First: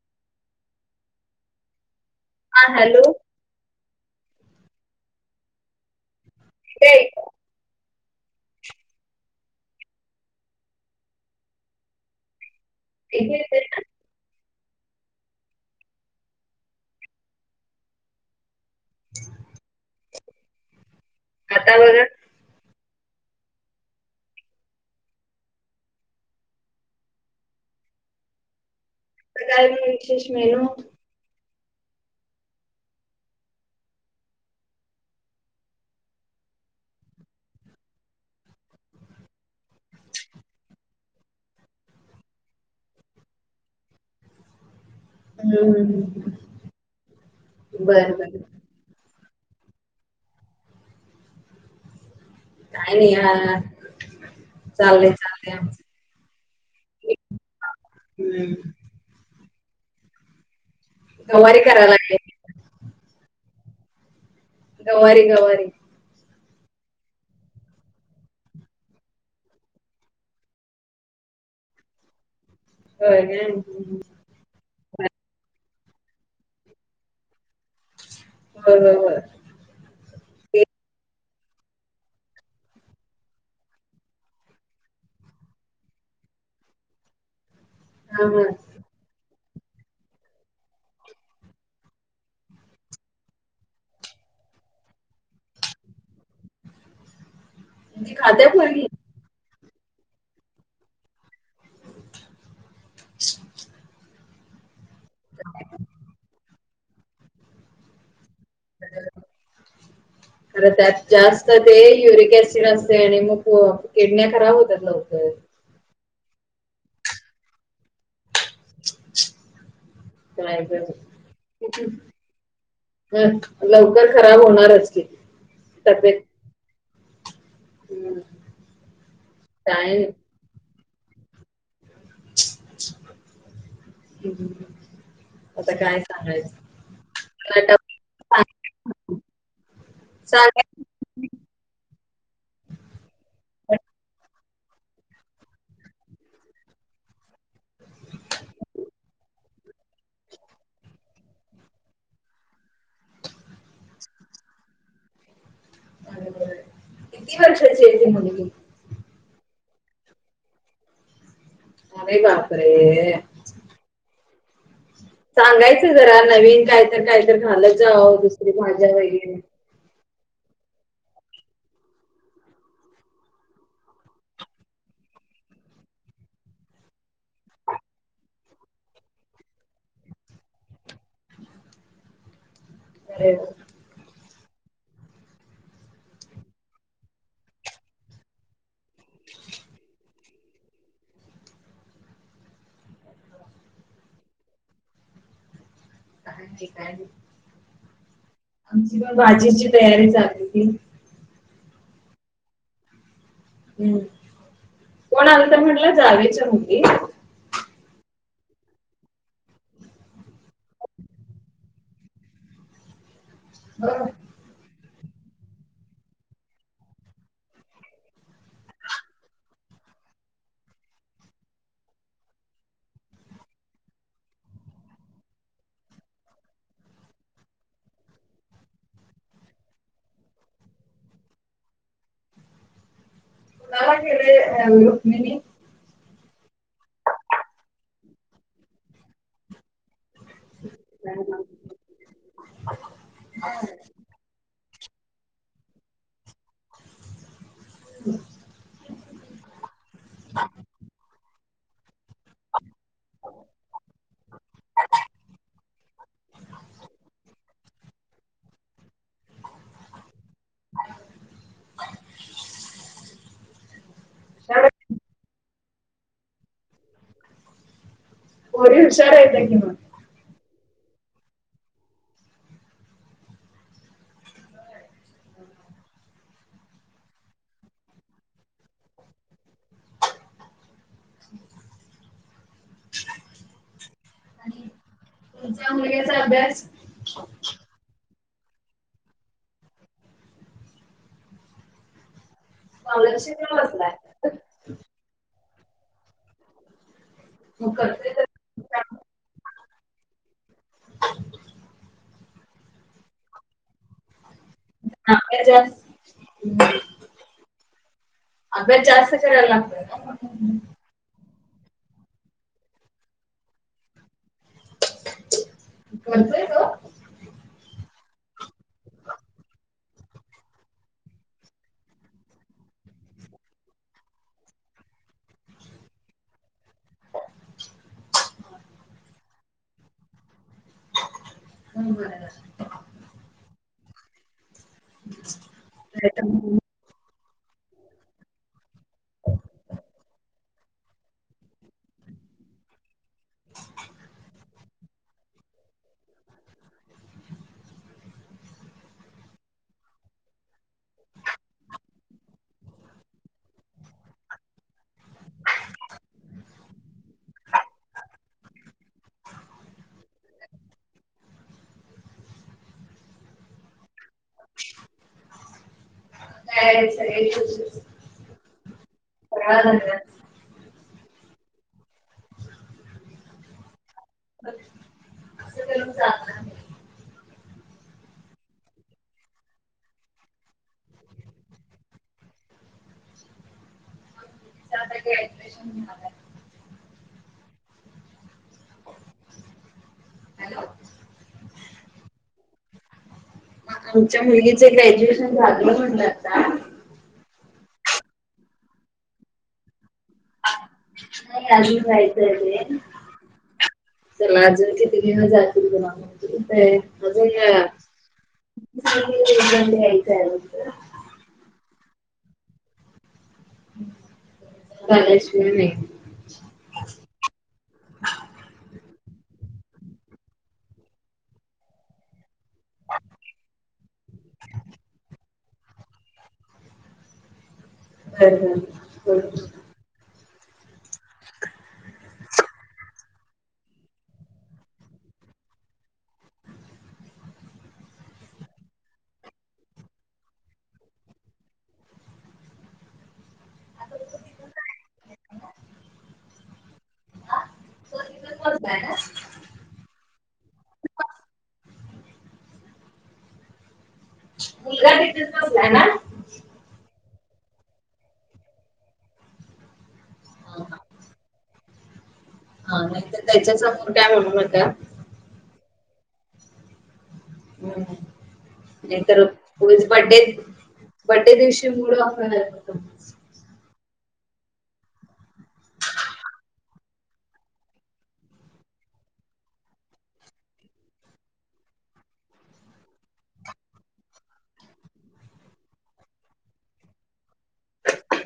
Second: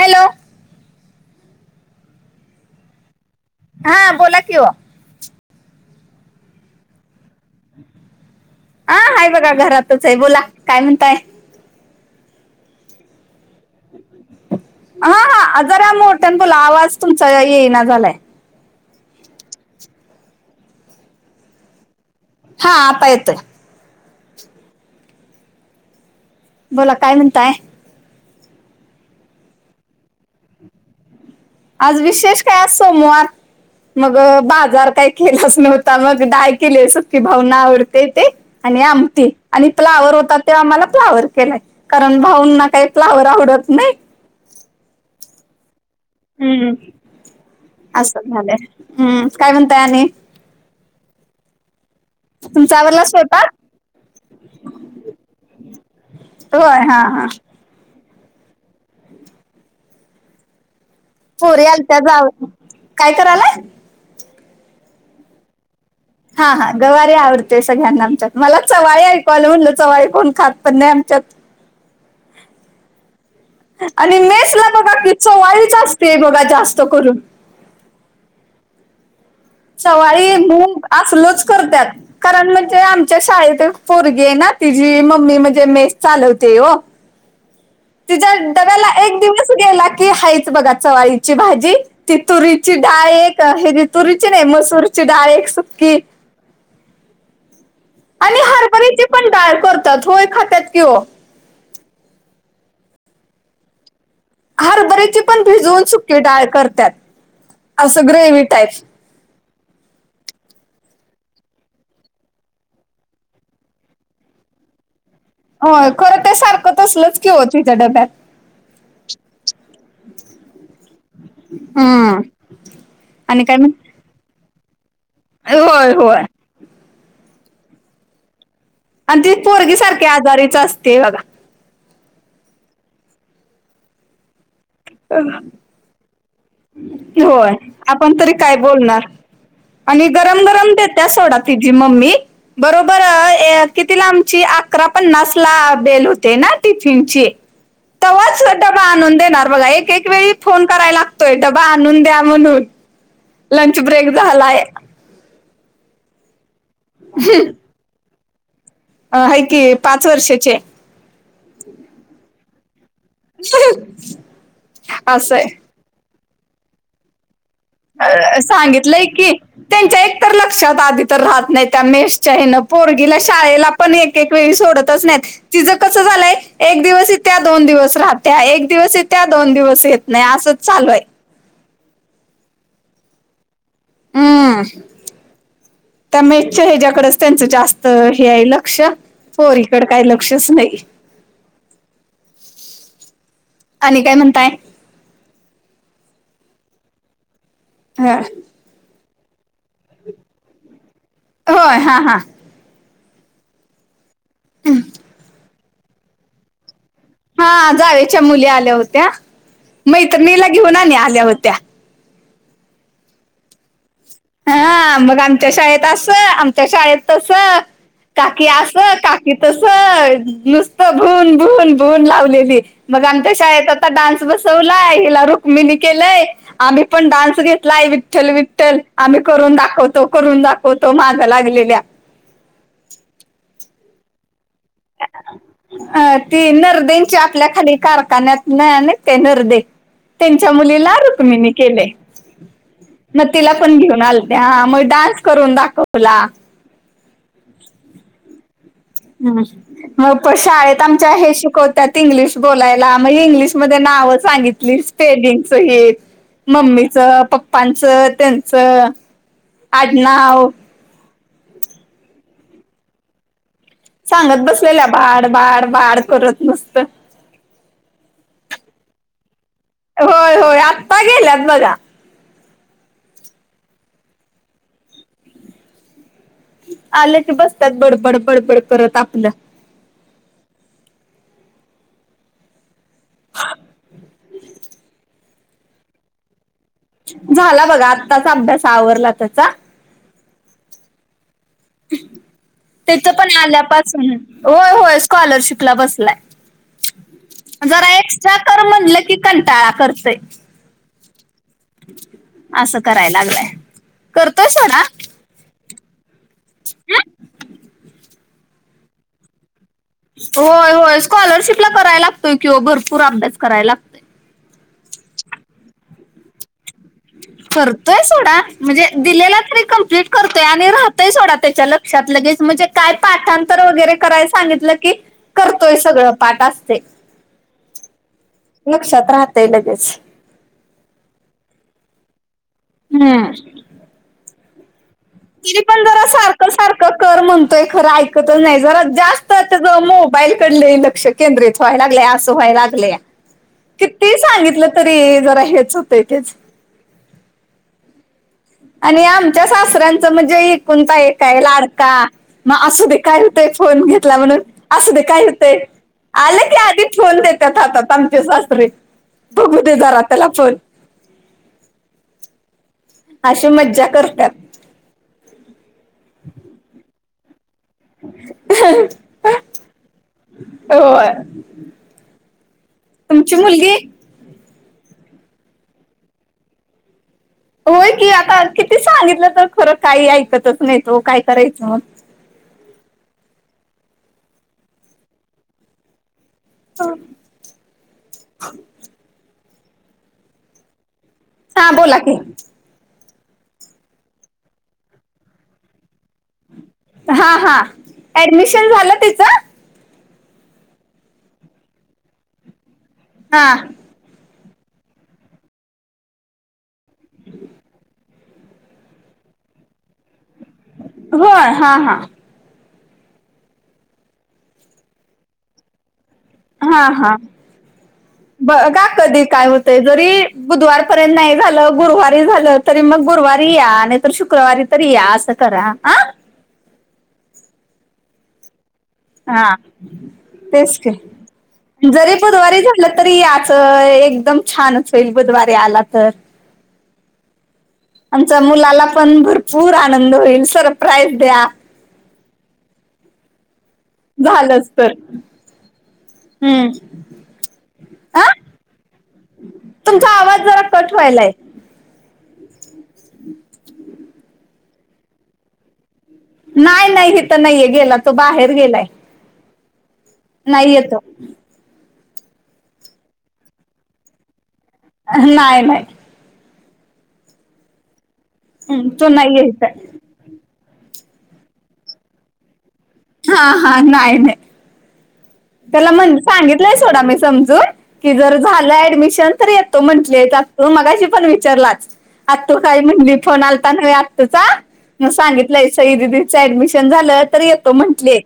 Hello. हा hello. हां बोला कि वो. कुठे आहे? आ हाय बघा घरातच आहे बोला काय म्हणताय? ते हे [unintelligible] हां हा जरा मोठ्यानं बोला आवाज तुमचा येईना झालाय. आता बघा. हा आता येतोय. बोला काय म्हणताय? काय म विशेष मेनू? आज विशेष काय सोमवार. मग बाजार काही केलाच नव्हता मग डाळ केलीये सुकी भाऊना आवडते ते. आणि आमटी, आणि फ्लावर होता तो आम्हाला फ्लावर केलाय. कारण भाऊंना काहीच फ्लॉवर आवडत नाही. हम्म हम. हम्म, असं बर झालय, हम्म काय म्हणताय आणि? तुमचा काय आवरला नाही स्वयपाक. आ चाललंय चाललंय आमचं होय हा हा. हम्म. गवारी पोरी करायला आलत्या जाव, लागले काय करायलाय. गवारी गवारी. हा हा गवारीे आवडते सगळ्यांना आमच्यात मला चवाळी ऐकूयलं म्हणलं चवाळी कोण खात पण नाही आमच्यात. होय [unintelligible] आणि मेसला बघा कि चवळी असते बघा जास्त करून. होय होय होय. चवळी, ते मुंग, असलच करत्यात. कारण म्हणजे आमच्या शाळेत एक पोरगी हायना तिची मम्मी म्हणजे मेस चालवते ओ. [inaudible] तिज्या डब्याला एक दिवस गेला की हायच बघा चवाळीची भाजी, ती तुरीची डाळ एक हे तुरी ची नाही मसूरचीडाळ एक सुक्की. ती आणि खात्या पोरगी हरभऱ्याची पण डाळ करतात होय खात्यात कि ओ. हरभरीची पण भिजवून सुकी डाळ करत्यात, असं ग्रेव्ही टाईप. [unintelligible] खर त्यात जास्त ते युरिक ऍसिड असतय आणि मग किडन्या खराब होतात लवकर. होय खरं ते सारखं ते तसलच कि ओ तुझ्या डब्यात. काय ग बई. हम्म हम आणि काय म्हण लवकर खराब होणारच कि. होय होय. हम्म. अन ती पोरगी काय सारखी आजारीच असते बघा. हम्म, आता काय सांगाय होय, आपण तरी काय सांग- बोलणार. आणि गरम गरम सांगायचं देत्या सोडा तिची मम्मी, बरोबर ए कितीला आमची अकरा पन्नासला बेल होते ना टिफिनची. तवाच डबा आणून देणार बघा एक एक एक वेळी फोन करायला लागतोय डबा आणून द्या म्हणून. लंच ब्रेक झालाय. किती वर्षची हाय ती मुलगी? अ हाय की पाच वर्षाची हाय. अरे बापरे! [unintelligible] असंय सांगायचं जरा नवीन कायतर कायतर घालत जाव अ, दुसरी भाज्या सांगितलंय की वगैरे. त्यांच्या एक तर लक्षात आधी तर राहत नाही त्या मेशच्या हेन पोरगीला शाळेला पण एक एक वेळी सोडतच नाहीत. तिचं कस झालंय, एक दिवस येत्या दोन दिवस राहत्या एक दिवस येत्या दोन दिवस येत नाही असंच चालू आहे. ह [unintelligible] हम्म त्या मेसच्या हच्या्याकडच त्यांचं जास्त हे आहे लक्ष. पोरीकडं काय ल क्षच नाही, आणि काय म्हणताय? का ठी काय [unintelligible] हा. आमची पण भाजीची तयारी चालू होती. होय हा हा. हम्, कोण आलं तर म्हटलं जावेच्या मुगी? [unintelligible] हा जावेच्या मुली आल्या होत्या, मैत्रिणीला घेऊन आणि आल्या होत्या. हा. हा, मग आमच्या शाळेत असं, आमच्या शाळेत तस. काकी अस, काकी तस नुसतं, भून-भून-भून लावलेली. मग आमच्या शाळेत आता डान्स बसवलाय, हिला रुक्मिनी केलंय. आम्ही पण डान्स घेतलाय, विठ्ठल-विठ्ठल. आम्ही करून दाखवतो, करून दाखवतो, माग लागलेल्या. काुमिनी [unintelligible] अ ती नरदेची आपल्या खाली कारखान्यात नाही का नरदे. त्यांच्या मुलीला रुक्मिनी केलय. मग तिला पण घेऊन आलत्या, मग डान्स करून दाखवला. हम्. हम्. मग प शाळेत आमच्या हे शिकवत्यात इंग्लिश बोलायला, मग इंग्लिशमध्ये नाव सांगितली. स्पेल्लिंगसहित मम्मीच, पप्पांचं, त्यांचं आडनाव. [inaudible] सांगत बसलेल्या, भाड-भाड-भाड करत नुसत. पोरीं हुशार कि मग. होय-होय आत्ता गेल्यात बघा. आल्या की बस्त्यात बडबड बडबड करत आपलं. आणि तुमच्या मुलग्याचा अभ्यास? झाला बघा आत्ताच अभ्यास आवरला त्याचा. त्याच पण स्कॉलरशिपला बसलाय. आल्यापासून होय-होय स्कॉलरशिपला बसलाय, मग जरा करतोय तर एक्स्ट्रा कर म्हटलं की, कंटाळा करतय. असं कराय लागलाय, करतो सोडा. ज [unintelligible] अभ्यास जास्त करायला लागतो. होय-होय स्कॉलरशिपला करायला लागतोय किं ओ भरपूर अभ्यास कराय लाग करतोय तो? करतोय सोडा म्हणजे दिलेला तरी कम्प्लीट करतोय आणि राहतोय सोडा त्याच्या लक क्षात लगेच म्हणजे काय पाठांतर वगैरे कराय सांगितलं की करतोय सगळं पाठ असतय. लक्षात राहतय लगेच. हो बर बर. हम्. तरी पण जरा नाहीतर मग सारखं-सारखं कर म्हणतोय खरं, ऐकतच नाही जरा जास्त तेच मोबाईल कड लई लक्ष केंद्रित व्हाय लागलय, असं व्हाय लागलया. किती सांगितलं तरी, जरा हेच होतं तेेच. आणि आमच्या सासर्यांचं म्हणजे एकूलता, एक हाय लाडका. मग असू दे काय होतंय फोन घेतला म्हणून असू दे काय हुं तय आले की आधी फोन देतात राहातात आमचे, सासरे बघू दे ज त्याला फोन. अशी मज्जा करत्यात. काच आहे., स.. रहात अन.. [unintelligible] होय तुमची मुलगी अस ज [unintelligible] होय की आता किती सांगितलं तर खरं काही ऐकतच नाही त काय करायचं मग ्रेशन [unintelligible] हा [unintelligible] हा [unintelligible] हॅलो, हां बोला की, मग आमच्या मुलगीच ग्रॅज्युएशन झालं म्हणलं आता. हा हा ऍडमिशन झालं तीच. [unintelligible] नाही अजी जायच ते हाआ चला अजून किती गे, जाग अजून हित अजून यायचय ब होय हा हा बागासी पण नाही. हा हा ह, [unintelligible] [inaudible] ब का कधी काय होतय जरी, बुधवारपर्यंत नाही झालं गुरुवारी झालं. तरी मग गुरुवारी या नाही तर, शुक्रवारी तरी या असं करा. हर ह [unintelligible] हः आ हा तेस की, जरी बुधवारी झालं तरी याचं, एकदम छानच चय, होईल बुधवारी आला तर, आमच्या मुलाला पण भरपूर आनंद होईल. सरप्राईज द्या. झालंच तर, हम्म अ.. होत ना तुमचा आवाज जरा कट व्हायलाय. मुलगा हहितच, ठिबला य ना. नाही नाही इथं नाहीये, गेला तो, बाहेर गेलाय. नाहीये तो. हा नाही तर त्याच्या समोर काय म्हणू नका. नाही नाही. हम् नाही तो नाहीये तरकुच, इथं बड्डे बड्डे दिवशी मुड ऑफ. होना, हा हा नाहीय नाय. त्याला म्हण, सांगितलंय सोडा मी समजून. कि, जर झालं ऍडमिशन तर येतो म्हंटले, त्या तो मगाशी पण विचारलाच. आतू काय म्हणली, फोन आलता नव्हे आतुंचा. मग सांगितलंय सई ददीचं ऍडमिशन झालं, तर येतो म्हंटले.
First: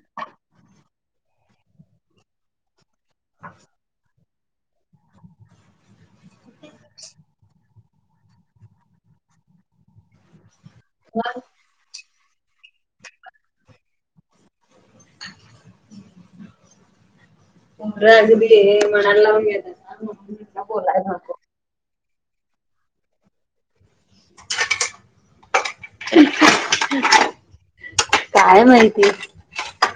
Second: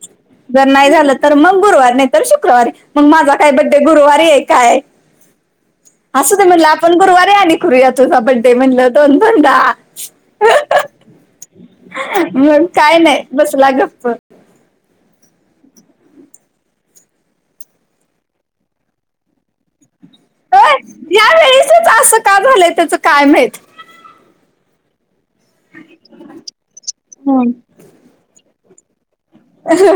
जर नाही झालं तर मग गुरुवारी नाही तर शुक्रवारी, मग माझा काय बड्डे गुरुवारी आहे काय? असं ते म्हणलं, आपण गुरुवार आणि करूया, तुझा बड्डे म्हणलं दोन दोन दा. ह [unintelligible] [inaudible] हहंअ, मग काय नाही बसला गप्प. पोर अगदी, मनाला लावून घेतात. या नको. वेळेसचच असं का? झालंय त्याच, काय माहींत. हम्म [unintelligible] [inaudible] काय माहितीय. अ ह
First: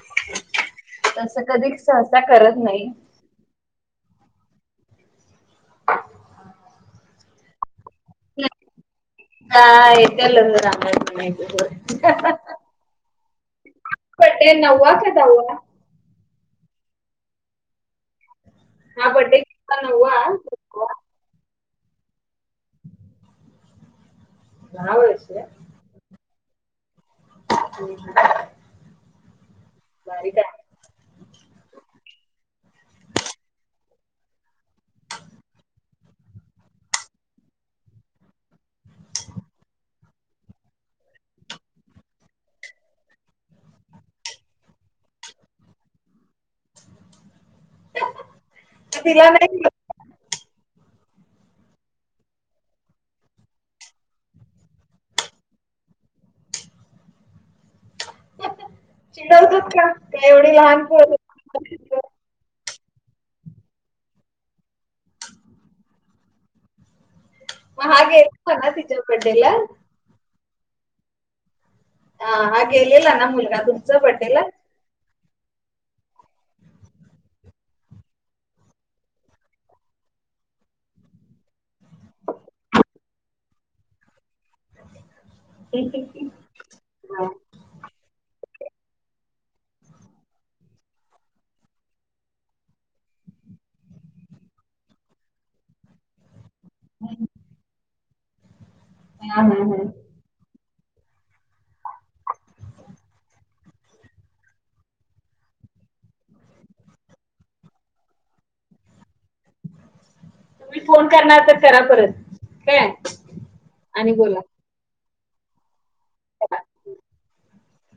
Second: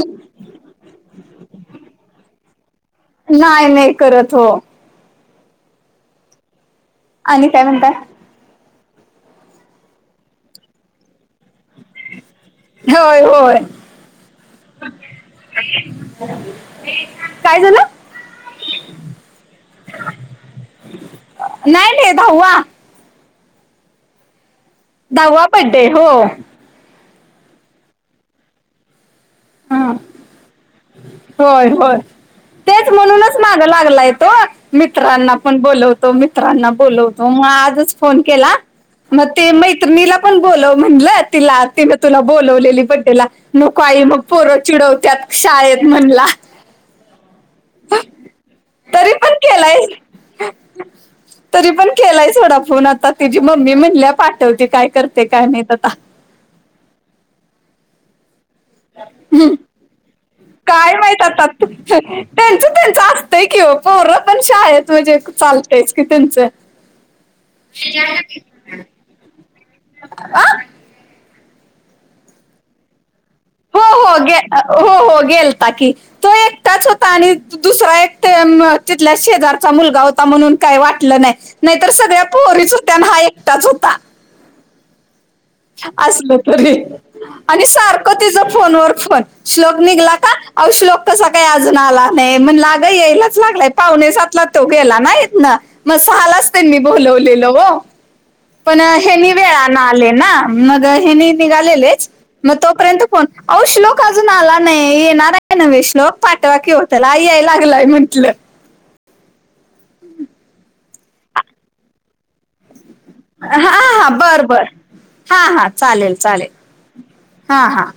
तस कधी सहसा करत नाही नाही नाही करत हो आणि काय म्हणताय नाय न, नय हिचा लग्न झालं, [unintelligible] होय होय [inaudible] पट ते नववा कां? दहावा. [unintelligible] [inaudible] काय झालं? हा बदडे, हा नववा. नाय नाय दहावा. दहा वर्ष दहावा बड्डे हो. [inaudible] हम्म बारीक आहे होय होय तेच म्हणूनच मागा लागलाय तो मित्रांना पण बोलवतो मित्रांना पण बोलवतो मग आजच फोन केला मग ते मैत्रिणीला पण बोलव म्हणलं तिला तिने तुला बोलवलेली बड्डेेला नको आई मग पोर चिडवत्यात शाळेत म्हणला तरी पण केलाय [inaudible] तरी पण केलाय सोडा फोन आता तिची मम्मी म्हणल्या पाठवते काय करते काय माहित आता चिडवतात का ते एवढी लहान काय पोर माहित आता त्यांचं त्यांच असतंय कि ओ पोर पण शाळेत म्हणजे चालतयच की त्यांचं मग हा गेला सोडा तिच्या बड्डे ला आा आ हा गेलेला ना मुलगा हो तुमचा हो बड्डे गे ला हो हो गेल ता की तो एकटाच होता आणि दुसरा एक तिथल्या शेजारचा मुलगा होता म्हणून काही वाटलं नाही नाही तर सगळ्या पोहरीच होत्या आणि हा एकटाच होता असल तरी हा, आणि सारखं तिचा फोन वर फोन श्लोक निघला का अहो श्लोक कसा काय अजून आला नाही म्हनला अग येईल लागलाय पाहणे सातला तो गेला ना इथन मग सहालाच त्यांनी बोलवलेल ओ पण हेनी हा, हा, वेळा न हा. आले ना मग हेनि निघालेलेच मग तोपर्यंत फोन अहो श्लोक अजून आला नाही येणार आहे नवे श्लोक पाठवा की ओ त्याला याय लागलाय म्हंटलं तुम्ही फोन करणार तर करा परत काय आ हा हा आणि बरं बर बोला हा हा चालेल चालेल हा हा